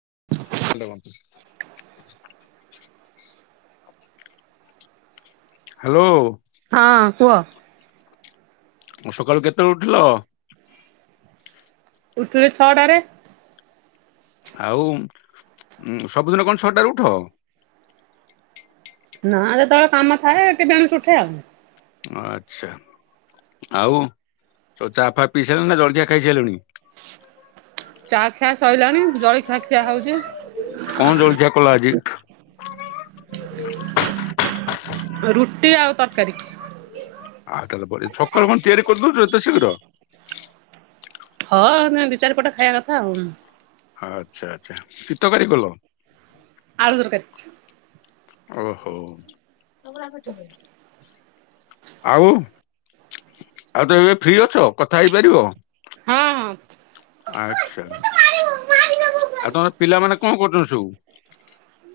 [unintelligible] Hello. ହଁ କୁହ। ଅ ସକାଳୁ କେତେବେଳେ ଉଠିଲ। ଉଠିଲି ଛଅଟାରେ। ଆଉ ସବୁଦିନ କଣ ଛଅଟା ରେ ଉଠ। ନା ଯେତେବେଳେ କାମ ଥାଏ ଟିକେ ବେଣୁଶୁ ଉଠେ ଆଉ। ଆଛା ଆଉ ସବୁ ଚାଫା ପିଇ ସାଇଲଣି ନା ଜଳଖିଆ ଖାଇସାଇଲଣି। ଚା ଖିଆ ସଇଲାଣି। ଜଳଖିଆ ଖିଆ ହଉଛି। କଣ ଜଳଖିଆ କଲ ଆଜି। [unintelligible] ରୁଟି ଆଉ ତରକାରୀ। ଆଉ ତାହେଲେ ବଢିଆ ସକାଳୁ କଣ ତିଆରି କରିଦଉଛ ଏତେ ଶୀଘ୍ର। ହଁ ଦି ଚାରିପଟ ଖାଇବା କଥା ଆଉ। ଆଚ୍ଛା ଆଚ୍ଛା କିତକାରୀ କଲ। ଆଳୁ ତରକାରି। ଓହୋ। [unintelligible] ଆଉ। ଆଉ ତ ଏବେ ଫ୍ରି ଅଛ। କଥା ହେଇପାରିବ ହଁ ହଁ ଆଛା ଆଉ ତମର ପିଲାମାନେ। କଣ କରୁଚନ୍ତି। [unintelligible]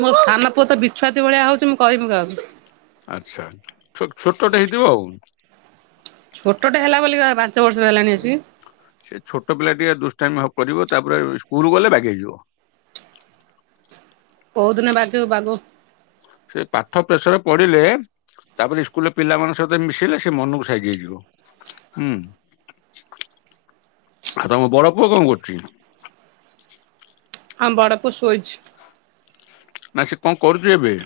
ମୋ ସାନ୍ ନ ପୁଅ ତ ବିଛୁଆତି ଭଳିଆ ହଉଛି ମୁଁ କଇବି କାହାକୁ। ଆଛା ଛୋଟ ଛୋଟଟେ ହେଇଥିବ ଆଉ। ଛୋଟଟେ ହେଲା ବୋଲି ବା ପା ପାଞ୍ଚ ବର୍ଷ ହେଲାଣି ଅସିକି। ଷ୍ଟାମି କରିବ ତାପରେ ସ୍କୁଲ ଗଲେ ବାଗେଇଯିବ। କଉ ଦିନ ବାଗିବ ବାଗୋଉ। ସେ ପାଠ ପ୍ରେସରେ ପଢିଲେ ତାପରେ ସ୍କୁଲରେ ପିଲା ମଙ୍କ ସହିତ ମିଶିଲେ ସେ ମନକୁ ସାଇଯାଇଯିବ ହୁଁ ଆଉ ତମ ବଡ ପୁଅ କଣ କରୁଛି। ଆମ ବରାକୁ ସୋଇଛି। ନା ସେ କଣ କରୁଛୁ ଏବେ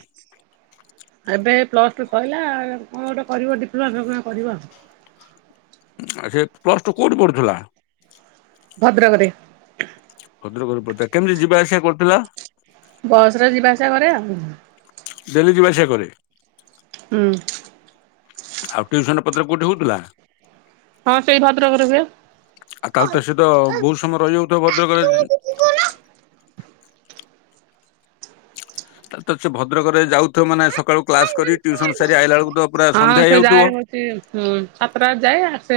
ଏବେ ପ୍ଲସ ଟୁ କହିଲା କଣ ଗୋଟେ କରିବ ଡିପ୍ଲୋମା ଫିପ୍ଲୋମା କରିବ ଆଉ। ଆ ସେ ପ୍ଲସ ଟୁ କୋଉଠି ପଢୁଥିଲା। ଭଦ୍ରକରେ। ଭଦ୍ରକ ପଥିଲା କେମିତି ଯିବା ଆସିବା କରିଥିଲା। ବସରେ ଯିବା ଆସିବା କରେ ଆଉ। ହୁଁ। ଡେଲି ଯିବା ସେ କରେ। ହୁଁ। ଆଉ ଟିଉସନ ପତ୍ର କୋଉଠି ହଉଥିଲା। ହଁ ସେଇ ଭଦ୍ରକରେ ହୁଏ। ଆଉ ତାହେଲେ ତ ସେ ତ ବହୁତ ସମୟ ରହିଯାଉଥିବ ଭଦ୍ରକ ରେ। ତା ତ ସେ ଭଦ୍ରକରେ ଯାଉ ମାନେ ସକାଳୁ କ୍ଲାସ କରି ଟ୍ୟସନ ସାରି ଆଇଲା ବେଳକୁ ତ ପୁରା ହଁ ସନ୍ଧ୍ୟା ସେ ଯାଏ ହେଉଥିବ। ହଉଛି ସାତଟା ଯାଏ ଆସେ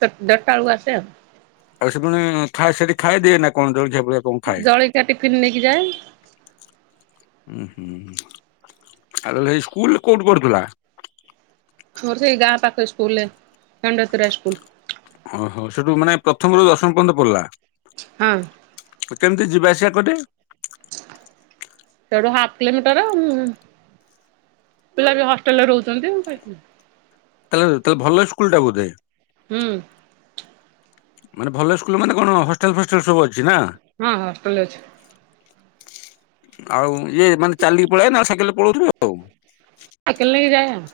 ଚା ଚାର୍ଟାବେଳକୁ ଆସେ ଆଉ। ଆଉ ସେ ଖାଏ ସେଠି ଖାଇଦିଏ ନା କଣ ଜଉଳବ ଜଳଖିଆ ଟିଫିନ୍ ନେଇକି ଯାଏ। ହୁଁ ହୁଁ ଆହ ସେଇ ସ୍କୁଲ କୋଉଠି କରୁଥିଲା। ହର ସେଇ ଗାଁ ପାଖ ସ୍କୁଲ କଣ୍ଡତ ସ୍କୁଲ। ଓହୋ ସେଠୁ ମାନେ ପ୍ରଥମରୁ ଦଶମ ପର୍ଯ୍ୟନ୍ତ ପଡିଲା। ହଁ। କେମିତି ଯିବାଆସିବା କରେ। ସେଠୁ ହା କିଲୋମିଟର ପିଲା ବି ହଷ୍ଟେଲରେ ରହୁଛନ୍ତି। ତାହଲେ ତାହେଲେ ଭଲ ସ୍କୁଲ ଟା ବୋଧେ। ହୁଁ। ମାନେ ଭଲ ସ୍କୁଲ ମାନେ କଣ ହଷ୍ଟାଲ ଫଷ୍ଟାଲ ସବୁ ଅଛି। ନା ହଁ ହଁ ହଲଷ୍ଟେଲ ଅଛି। ଆଉ ଇଏ ମାନେ ଚାଲିକି ପଳେଇଏ ନା ସାକ ପଳଉିବ ଆଉ। ସାଇକେଲ ନେଇକି ଯାଏ ଆଉ।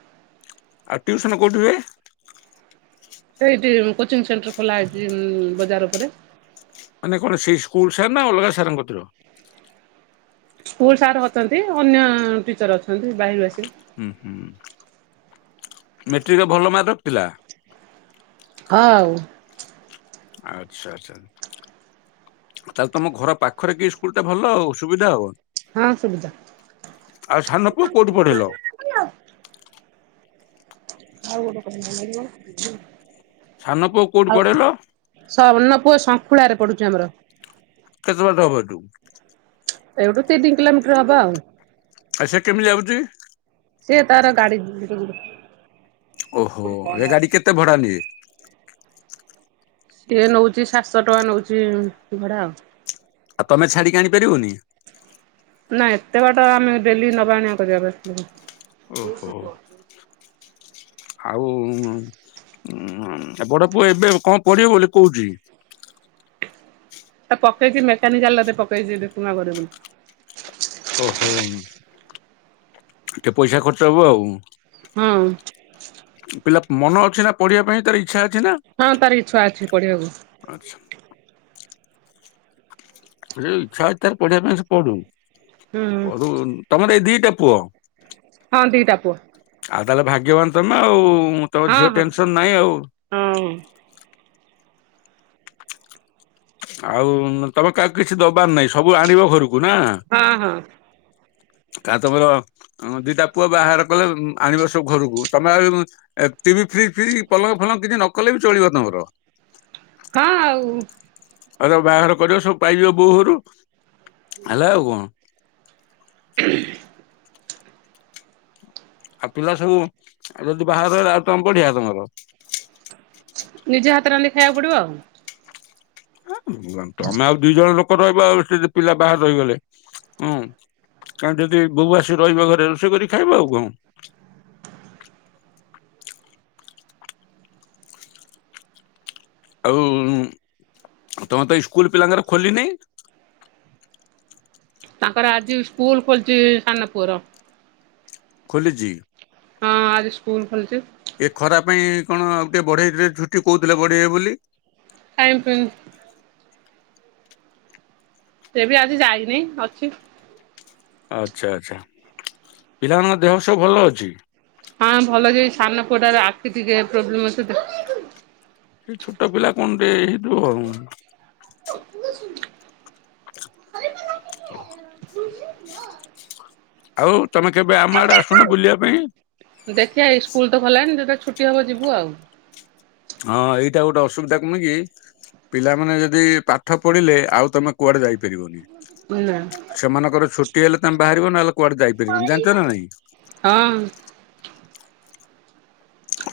ଆଉ ଟଟିଉସନ କୋଉଠିିବ ସେଇଠି କୋଚିଂ ସେଣ୍ଟର ଖୋଲା ହେଇଛି ବଜାର ଉପରେ। ମାନେ କଣ ସେଇ ସ୍କୁଲ ସାର୍ ନା ଅଲଗା ସାରତିର। ସ୍କୁଲ ସାର୍ ଅଛନ୍ତି ଅନ୍ୟ ଟିଚର ଅଛନ୍ତି ବାହାରୁ ଆସି। ହୁଁ ହୁଁ ମେଟ୍ରିକରେ ଭଲ ମାର୍କ ରଖିଥିଲା। ହଁ ଆଉ। ଆଚ୍ଛା ଆଚ୍ଛା ତାହେଲେ ତମ ଘର ପାଖରେ କି ସ୍କୁଲ ଟା ଭଲବ ସୁବିଧା। ହଁ ସୁବିଧା ଆଉ ସାନ ପୁଅ କୋଉଠି ପଢେଇଲ? ଆଉ ଗୋଟେ କହିବି ଭଲ ଲାଗିବ। ସାନ ପୁଅ କୋଉଠି ପଢ଼େ ଲୋ? ପୁଅ ଶଙ୍କୁଳାରେ ପଡୁଛି ଆମର। କେତେ ବାଟ ହବ ଏଇଠୁ? ଏଇଠୁ ତିଇ ତିନି କିଲୋମିଟର ହବ ଆଉ। ଆଚ୍ଛା କେମିତି ଯାଉୁଛି? ସେଏ ତାର ଗାଡି। [unintelligible] ଓହୋ ଏ ଗାଡି କେତେ ଭଡା ନିଏ? ସିଏ ନଉଛି ସାତଶହ ଟଙ୍କା ନଉଛି ଭଡା ଆଉ। ଆଉ ତମେ ଛାଡିକି ଆଣିପାରିବନି? ନା ଏତେ ବାଟ ଆମେ ଡେଲି ନବା ଆଣିବା କରିବାକୁ ଓହୋ ଆସିବୁନି। ଆଉ ଉଁ ହଁ ବଡ ପୁଅ ଏବେ କଣ ପଢିବ ବୋଲି କହୁଛି? ତା ପକେଇଛି ମେକାନିକାଲେ ପକେଇଛି ଗ ବୋଲି। ଓହୋ [inaudible] ଟିକେ ପଇସା ଖର୍ଚ୍ଚ ହବ ଆଉ ହଁ। ପିଲା ମନ ଅଛି ନା ପଢିବା ପାଇଁ ତାର ଇଚ୍ଛା ଅଛି। ନା? ହଁ ତାର କି ଛୁଆ ଅଛି ଆଚ୍ଛା ପଢିବାକୁ? ସେ ଇଚ୍ଛା ଅଛି ତାର ପଢିବା ପାଇଁ ସେ ପଢୁ। ହୁଁ ପଢୁ ତମର ଏଇ ଦିଟା? ପୁଅ ହଁ ଦି ଟା ପୁଅ। ଆଉ ତାହେଲେ ଭାଗ୍ୟବାନ ତମେ ଆଉ? ମୁଁ ତମ ହଁ ଝିଅ ହଁ ଟେନସନ ନାହିଁ ଆଉ। ହଁ ଆଉ ତମେ କାହା କିଛି ଦବାର ନାଇଁ ସବୁ ଆଣିବ ଘରକୁ। ହଁ ହଁ। କାଲ ତମର ହଁ ଦିଟା ପୁଅ ବାହାର କଲେ ଆଣିବ ସବୁ ଘରକୁ ତମେ ଆଉ ଟିଭି ଫ୍ରି ଫ୍ରି ପଲଙ୍କ ଫଲଙ୍କ କିଛି ନ କଲେ ବି ଚଳିବ ତମର। ହଁ ଆଉ ଆଉ ବାହାଘର କରିବ ସବୁ ପାଇଯିବ ବୋହୁ ଘରୁ। ହେଲା ଆଉ କଣ? ଆଉ ପିଲା ସବୁଉ ଯଦି ବାହାରହ ଆଉ ତମେ ପଢିଆ ତମର। ନିଜେ ହାତ ରାନ୍ଧି ଖାଇବାକୁ ପଡିବ ଆଉ। ହଁ। ହୁହନ୍ତୁ ତମେ ଆଉ ଦିଇ ଜଣ ଲୋକ ରହିବା ଆଉ ପିଲା ବାହାର ରହିଗଲେ ହଁ କାହି ଯଦି ବୋଉ ଆସିକି ରହିବା ଘରେ ରୋଷେଇ କରି ଖାଇବା ଆଉ କଣ? ଆଉ ତମେ ତଇସ ସ୍କୁଲ ପିଲାଙ୍କର ଖୋୋଲିନି? ତାଙ୍କର ଆଜି ସ୍କୁଲ ଖୋଲିଛି ସାନପୁଅର ଖୋଲିଛି? ହଁ ଆଜି ସ୍କୁଲ ଖୋଲିଛି। ଏ ଖରା ପାଇଁ କଣ ଆଉ ଟିକେ ବଢେଇଥିଲେ ଛୁଟି କହୁଥିଲେ ବଢେଇବେ ବୋଲି କାଇଁ ପ୍ରିନ୍ ସେ ବି ଆଜି ଯାଇନି ଅଛି । ଆଚ୍ଛା ଆଚ୍ଛା ପିଲାମାନଙ୍କ ଦେହ ସବୁ ଭଲ ଅଛି? ହଁ ଭଲ ଯେ ଏଇ ସାନ ପୁଅଟାର ଆଖି ଟିକେ ପ୍ରୋବ୍ଲେମ ଅଛି ତ। ସେଇ ଛୋଟ ପିଲା କଣ ଟିକେ ହେଇଯାଇଥିବ ଆଉ। [unintelligible] ଆଉ ତମେ କେବେ ଆମ ଆଡେ ଆସୁନ ବୁଲିବା ପାଇଁ। ଦେଖିବା ଏଇ ସ୍କୁଲ ତ ଖୋଲାଣି ଯେତେବେଳେ ଛୁଟି ହବ ଯିବୁ ଆଉ। ହଁ ଏଇଟା ଗୋଟେ ଅସୁବିଧା କଣ କି ପିଲାମାନେ ଯଦି ପାଠ ପଢିଲେ ଆଉ ତମେ କୁଆଡେ ଯାଇପା ପାରିବନି ନା ସେମାନଙ୍କର ଛୁଟି ହେଲେ ତମେ ବାହାରିବ ନହେଲେ କୁଆଡେ ଯାଇପାରିବନି ଜାଣିଛ ନା ନାଇଁ। ହଁ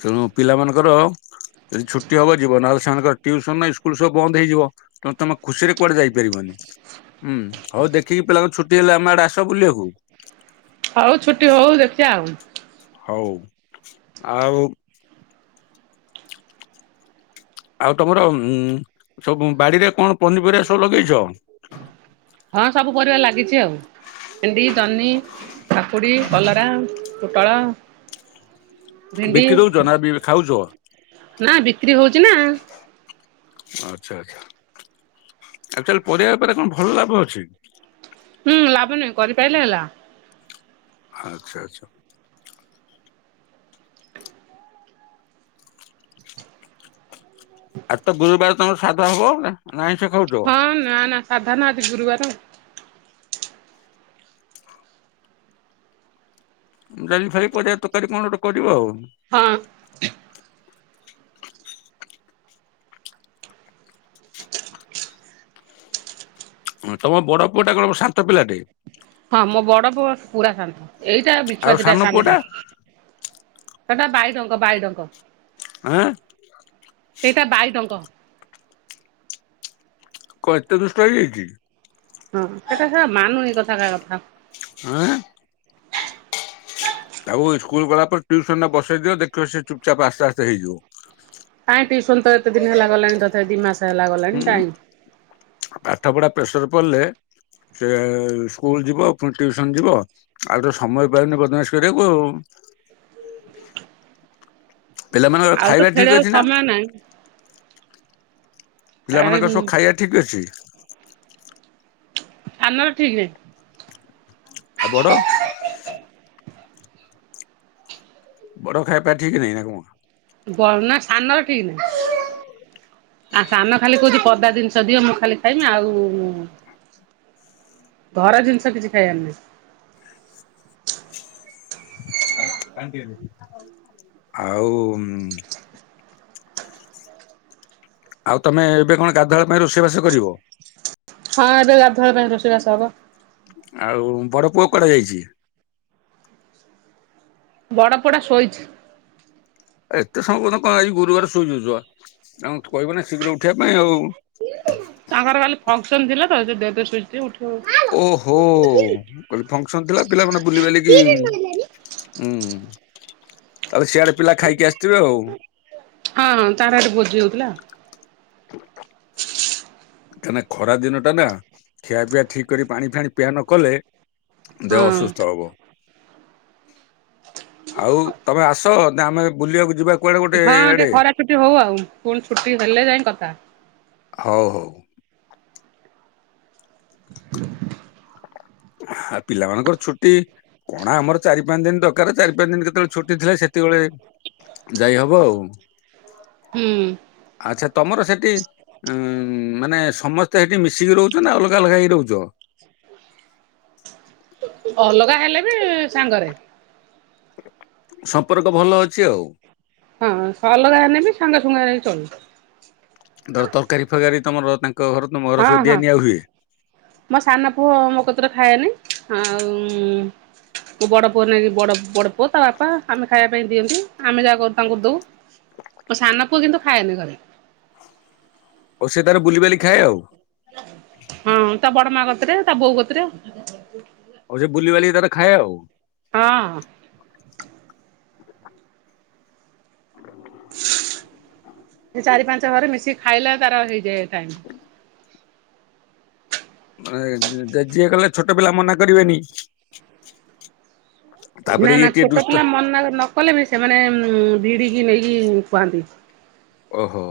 ତେଣୁ ପିଲାମାନଙ୍କର ଯଦି ଛୁଟି ହବ ଯିବ ନହେଲେ ସେମାନଙ୍କର ଟିଉସନ୍ ସ୍କୁଲ ସବୁ ବନ୍ଦ ହେଇଯିବ ତେଣୁ ତମେ ଖୁସି ରେ କୁଆଡେ ଯାଇପାରିବନି ହୁଁ ହଉ ଦେଖିକି ପିଲାଙ୍କ ଛୁଟି ହେଲେ ଆମେ ଆଡେ ଆସ ବୁଲିବାକୁ। ହଉ ଛୁଟି ହଉ ଦେଖିବା ଆଉ ହଉ ଆଉ ଆଉ ତମର ଉଁ ସବୁ ବାଡିରେ କଣ ପନିପରିବା ସବୁ ଲଗେଇଛ? ହଁ ସବୁ ପରିବା ଲାଗିଛି ଆଉ। ଭେଣ୍ଡି, ଜହ୍ନି, କାକୁଡି, କଲରା, ପୋଟଳ ଭେଣ୍ଡି ବିକି ଦଉଛ ନା ଖାଉଛ? ନା ବିକ୍ରି ହଉଚି ନା। ଆଚ୍ଛା ଆଚ୍ଛା ଆକଚୁଆଲି ପରିବା ବେପାରରେ କଣ ଭଲ ଲାଭ ଅଛି? ହୁଁ ଲାଭ ନାହିଁ କରି ପାଇଲେ ହେଲା। ଆଚ୍ଛା ଆଚ୍ଛା। ଆଉ ତ ଗୁରୁବାର ତମର ସାଧା ହବ ନା ଆଇଁଷ ଖାଉଛ? ହଁ ନା ନା ସାଧା ନା ଆଜି ଗୁରୁବାର। ମୁଁ ଜାଣିଲି ଭାଲି ପରିବା ତରକାରୀ କଣ ଗୋଟେ କରିବ ଆଉ। ହଁ। [inaudible] ହଁ ତମ ବଡ ପୁଅ ଟା କଣ ଶାନ୍ତ ପିଲାଟେ। ହଁ ମୋ ବଡ ପୁଅ ପୁରା ଶାନ୍ତ । ଏଇଟା ଆଉ ବିଛୁଆତିଟା ସାନ ପୁଅଟା ସାନଟା। ସେଟା ବାଇଡଙ୍କ ବାଇଡଙ୍କ। ଆଁ ସେଇଟା ବାଇଡଙ୍କ। କଣ ଏତେ ଦୁଷ୍ଟ ହେଇଯାଇଛି । ହଁ ସେଟା ଶଳା ମାନୁନି କଥା କାହା କଥା। ଆଁ। ଆଉ ସ୍କୁଲ ଗଲା ପରେ ଟ୍ୟୁସନ ବସେଇ ଦିଅ ଦେଖିବ ସେ ଚୁପ ଚାାପ୍ ଆସ୍ତେ ଆସ୍ତେ ହେଇଯିବ। କାଇଁ ସନ୍ତ ଏତେ ଦିନ ହେଲା ଗଲାଣି ଧଥ ଦି ମାସ। ଲା ହୁଁ ଗଲାଣି ଟାଇ ପାଠ ପଢା ପ୍ରେସର ପିଲେ ସେ ସ୍କୁଲ ଯିବ ପୁଣି ଟିଉସନ ଯିବ ଆଉ ତ ସମୟ ପାଇନି ବଦମାସ କରିବାକୁ ଆ ପିଲାମାନଙ୍କର ଆଉ ତ ଖାଇବା ଠିକ ଖେଳିବାକୁ ଅଛି ନା ସମୟ ନାହିଁ ଏ ପିଲାମାନାନଙ୍କ ସବୁ ଖାଇବା ଠିକ ଅଛି। ଆମର ଠିକ ଆଉ ବଡ ବଡ ଖାଇ ପି ଠିକ ନାଇଁ ନା କ ଗନା ସାନର [inaudible] ଆ ସାନ ଖାଲି କହୁଛି ପଦା ଜିନିଷ ଦିଅ ମୁଁ ଖାଲି ଖାଇମି ଆଉ ଘର ଜିନିଷ କିଛି ଖାଇବାର ନାହି। ଆଉ। ଆଉ ତମେ ଏବେ କଣ ଗାଧୁଆ ପାଇଁ ରୋଷେଇବାସ କରିବ। ହଁ ଏବେ ଗାଧଳ ପାଇଁ ରୋଷେଇବାସ ହବ। ଆଉ ବଡ ପୁଅ କରାଯାଇଛି। ବଡ଼ ପଡ଼ା ସଇଚ ଏତେ ସମୟ କ କଣ ଏଇ ଗୁରୁବାର ସୁୋଇଯଛୁ ଆଉ କହିବ ନା ଶୀଘ୍ର ଉଠିବା ପାଇଁ ଆଉ। ତାଙ୍କର କାଲି ଫଙ୍କସନ ଥିଲା ତ ସେ ଦେ ଠ ଓହୋ କ ଫଙ୍କସନ ଥିଲା ପିଲାମାନେ ବୁଲି ବଲିକି ହଁ। ତାହେଲେ ସିଆଡେ ପିଲା ଖାଇକି ଆସିଥିବେ ଆଉ। ହଁ ତାର ଏଠି ଭୋଜି ହଉଥିଲା [inaudible] କାହିଁକି ଖରା ଦିନ ଟା ନା ଖିଆ ପିଆ ଠିକ କରି ପାଣି ଫାଣି ପିଆ ନ କଲେ ଦେହ ହଁ। ଅସୁସ୍ଥ ହବ। ଆଉ ତମେ ଆସ ନା ଆମେ ବୁଲିବାକୁ ଯିବା। କୁଆଡେ ଗୋଟେ ହଁ ଟିକେ ଆଡେ। ଖରା ଛୁଟି ହଉ ଆଉ ପୁଣି ଛୁଟି ହେଲେ ଯାଇ କଥା। ହଉ ହଉ। ଆ ପିଲାମାନଙ୍କର ଛୁଟି କଣା ଆମର ଚାରି ପାଞ୍ଚ ଦିନ ଦରକାର ଚାରି ପାଞ୍ଚ ଦିନ କେତେବେଳେ ଛୁଟି ଥିଲା ସେତେବେଳେ ଯାଇ ହବ ଆଉ। ହୁଁ। ତୁମର ସେଠି ଉ ମାନେ ସମସ୍ତ। ତ ହେଠି ମିଶିକି ରହୁଛ ନା ଅଲଗା ଅଲଗା ହେଇ ରହୁଛ? ଅଲଗା ହେଲେ ରେ ସାଙ୍ଗରେ। ସମ୍ପର୍କ ଭଲ ଅଛି ଆଉ। ହଁ ସ ଅଲଗା ହେନେବି ସାଙ୍ଗସୁୁଙ୍ଗା ହେଇ ଚଳୁ। ଧର ତରକାରୀ ଫରକାରୀ ତମର ତାଙ୍କ ଘର ତମ ଘର ହଁ, ସବୁ ଦିଆ ହଁ ନିଆ ହୁଏ। ମୋ ସାନ ପୁଅ ମୋ କତିରେ ଖାଏନି । ଆଉଁ ମୋ ବଡ଼ ପୁଅ ନାଇକି, ବ ବଡ଼ ପୁଅ ତା ବାପା ଆମେ ଖାଇବା ପାଇଁ ଦିଅନ୍ତି, ଆମେ ଯାହା କରୁ ତାଙ୍କୁ ଦଉ, ମୋ ସାନ ପୁଅ କିନ୍ତୁ ଖାଏନି ଘରେ । ଆଉ ସେ ତାର ବୁଲିବାଲି ଖାଏ, ଆଉ । ହଁ, ତା ବଡ ମାଁ କତିରେ, ତା ବୋଉ କତିରେ । ଆଉ ସେ ବୁଲିବାଲି ତାର ଖାଏ, ଆଉ ହଁ । ଏ ଚାରି, ପାଞ୍ଚ ଘର ମିଶିକି ଖାଇଲେ ତାର ହେଇଯାଏ । ଟାଇମ। ମାନେ ଯେ-ଯିଏ କହିଲେ, ଛୋଟ ପିଲା ମନା କରିବେନି । ନା ନା ଛୋଟ ପିଲା ମନା ନ କଲେ ବି, ସେମାନେ ଭିଡିକି ନେଇକି ଖୁଆନ୍ତି । ଓହୋ,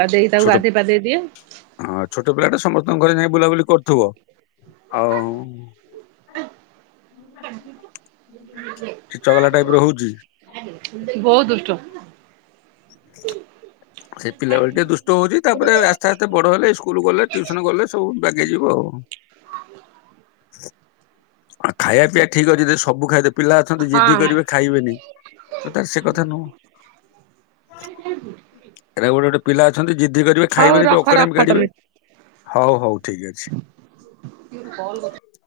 ତା, ଦେଇ ତାକୁ ଛୋଟ ଗାଧୋଇ ପାଧେଇ ଦିଏ । ତଙ୍କ ଘରେ ଯାଇ ବୁଲାବୁଲି କରୁଥିବ । ଆଓଁ ଆ [inaudible] ଚି ଚଗଲା ଟାଇପ୍ ର ହଉଛି । ବହୁ ଦୁଷ୍ଟ । ସେ ପିଲାବେଳେ ଟିକେ ଦୁଷ୍ଟ ହଉଛି, ତାପରେ ଆସ୍ତେ ଆସ୍ତେ ବଡ ହେଲେ ସ୍କୁଲ ଗଲେ, ଟିଉସନ ଗଲେ, ସବୁ ବାଗେଇଯିବ ଆଉ । ଆଉ ଖାଇବା ପିଇବା ଠିକ୍ ଅଛି ଯଦି ସବୁ ଖାଇବେ ପିଲା ଅଛନ୍ତି, ଜିଦ୍ଦି ହଁ କରିବେ, ଖାଇବେନି, ତାର ସେ କଥା ନୁହୁଁ। ଏରା ଗୋଟେ ଗୋଟେ ପିଲା ଅଛନ୍ତି ଜିଦ୍ ଦି କରିବେ ହଉ ଖାଇବେନି ରଖ ଯୋଉ ଅକଡ଼ାମି ରଖ କାଢିବେ, ତମେ। ହଉ ହଉ ଠିକ ଅଛି ।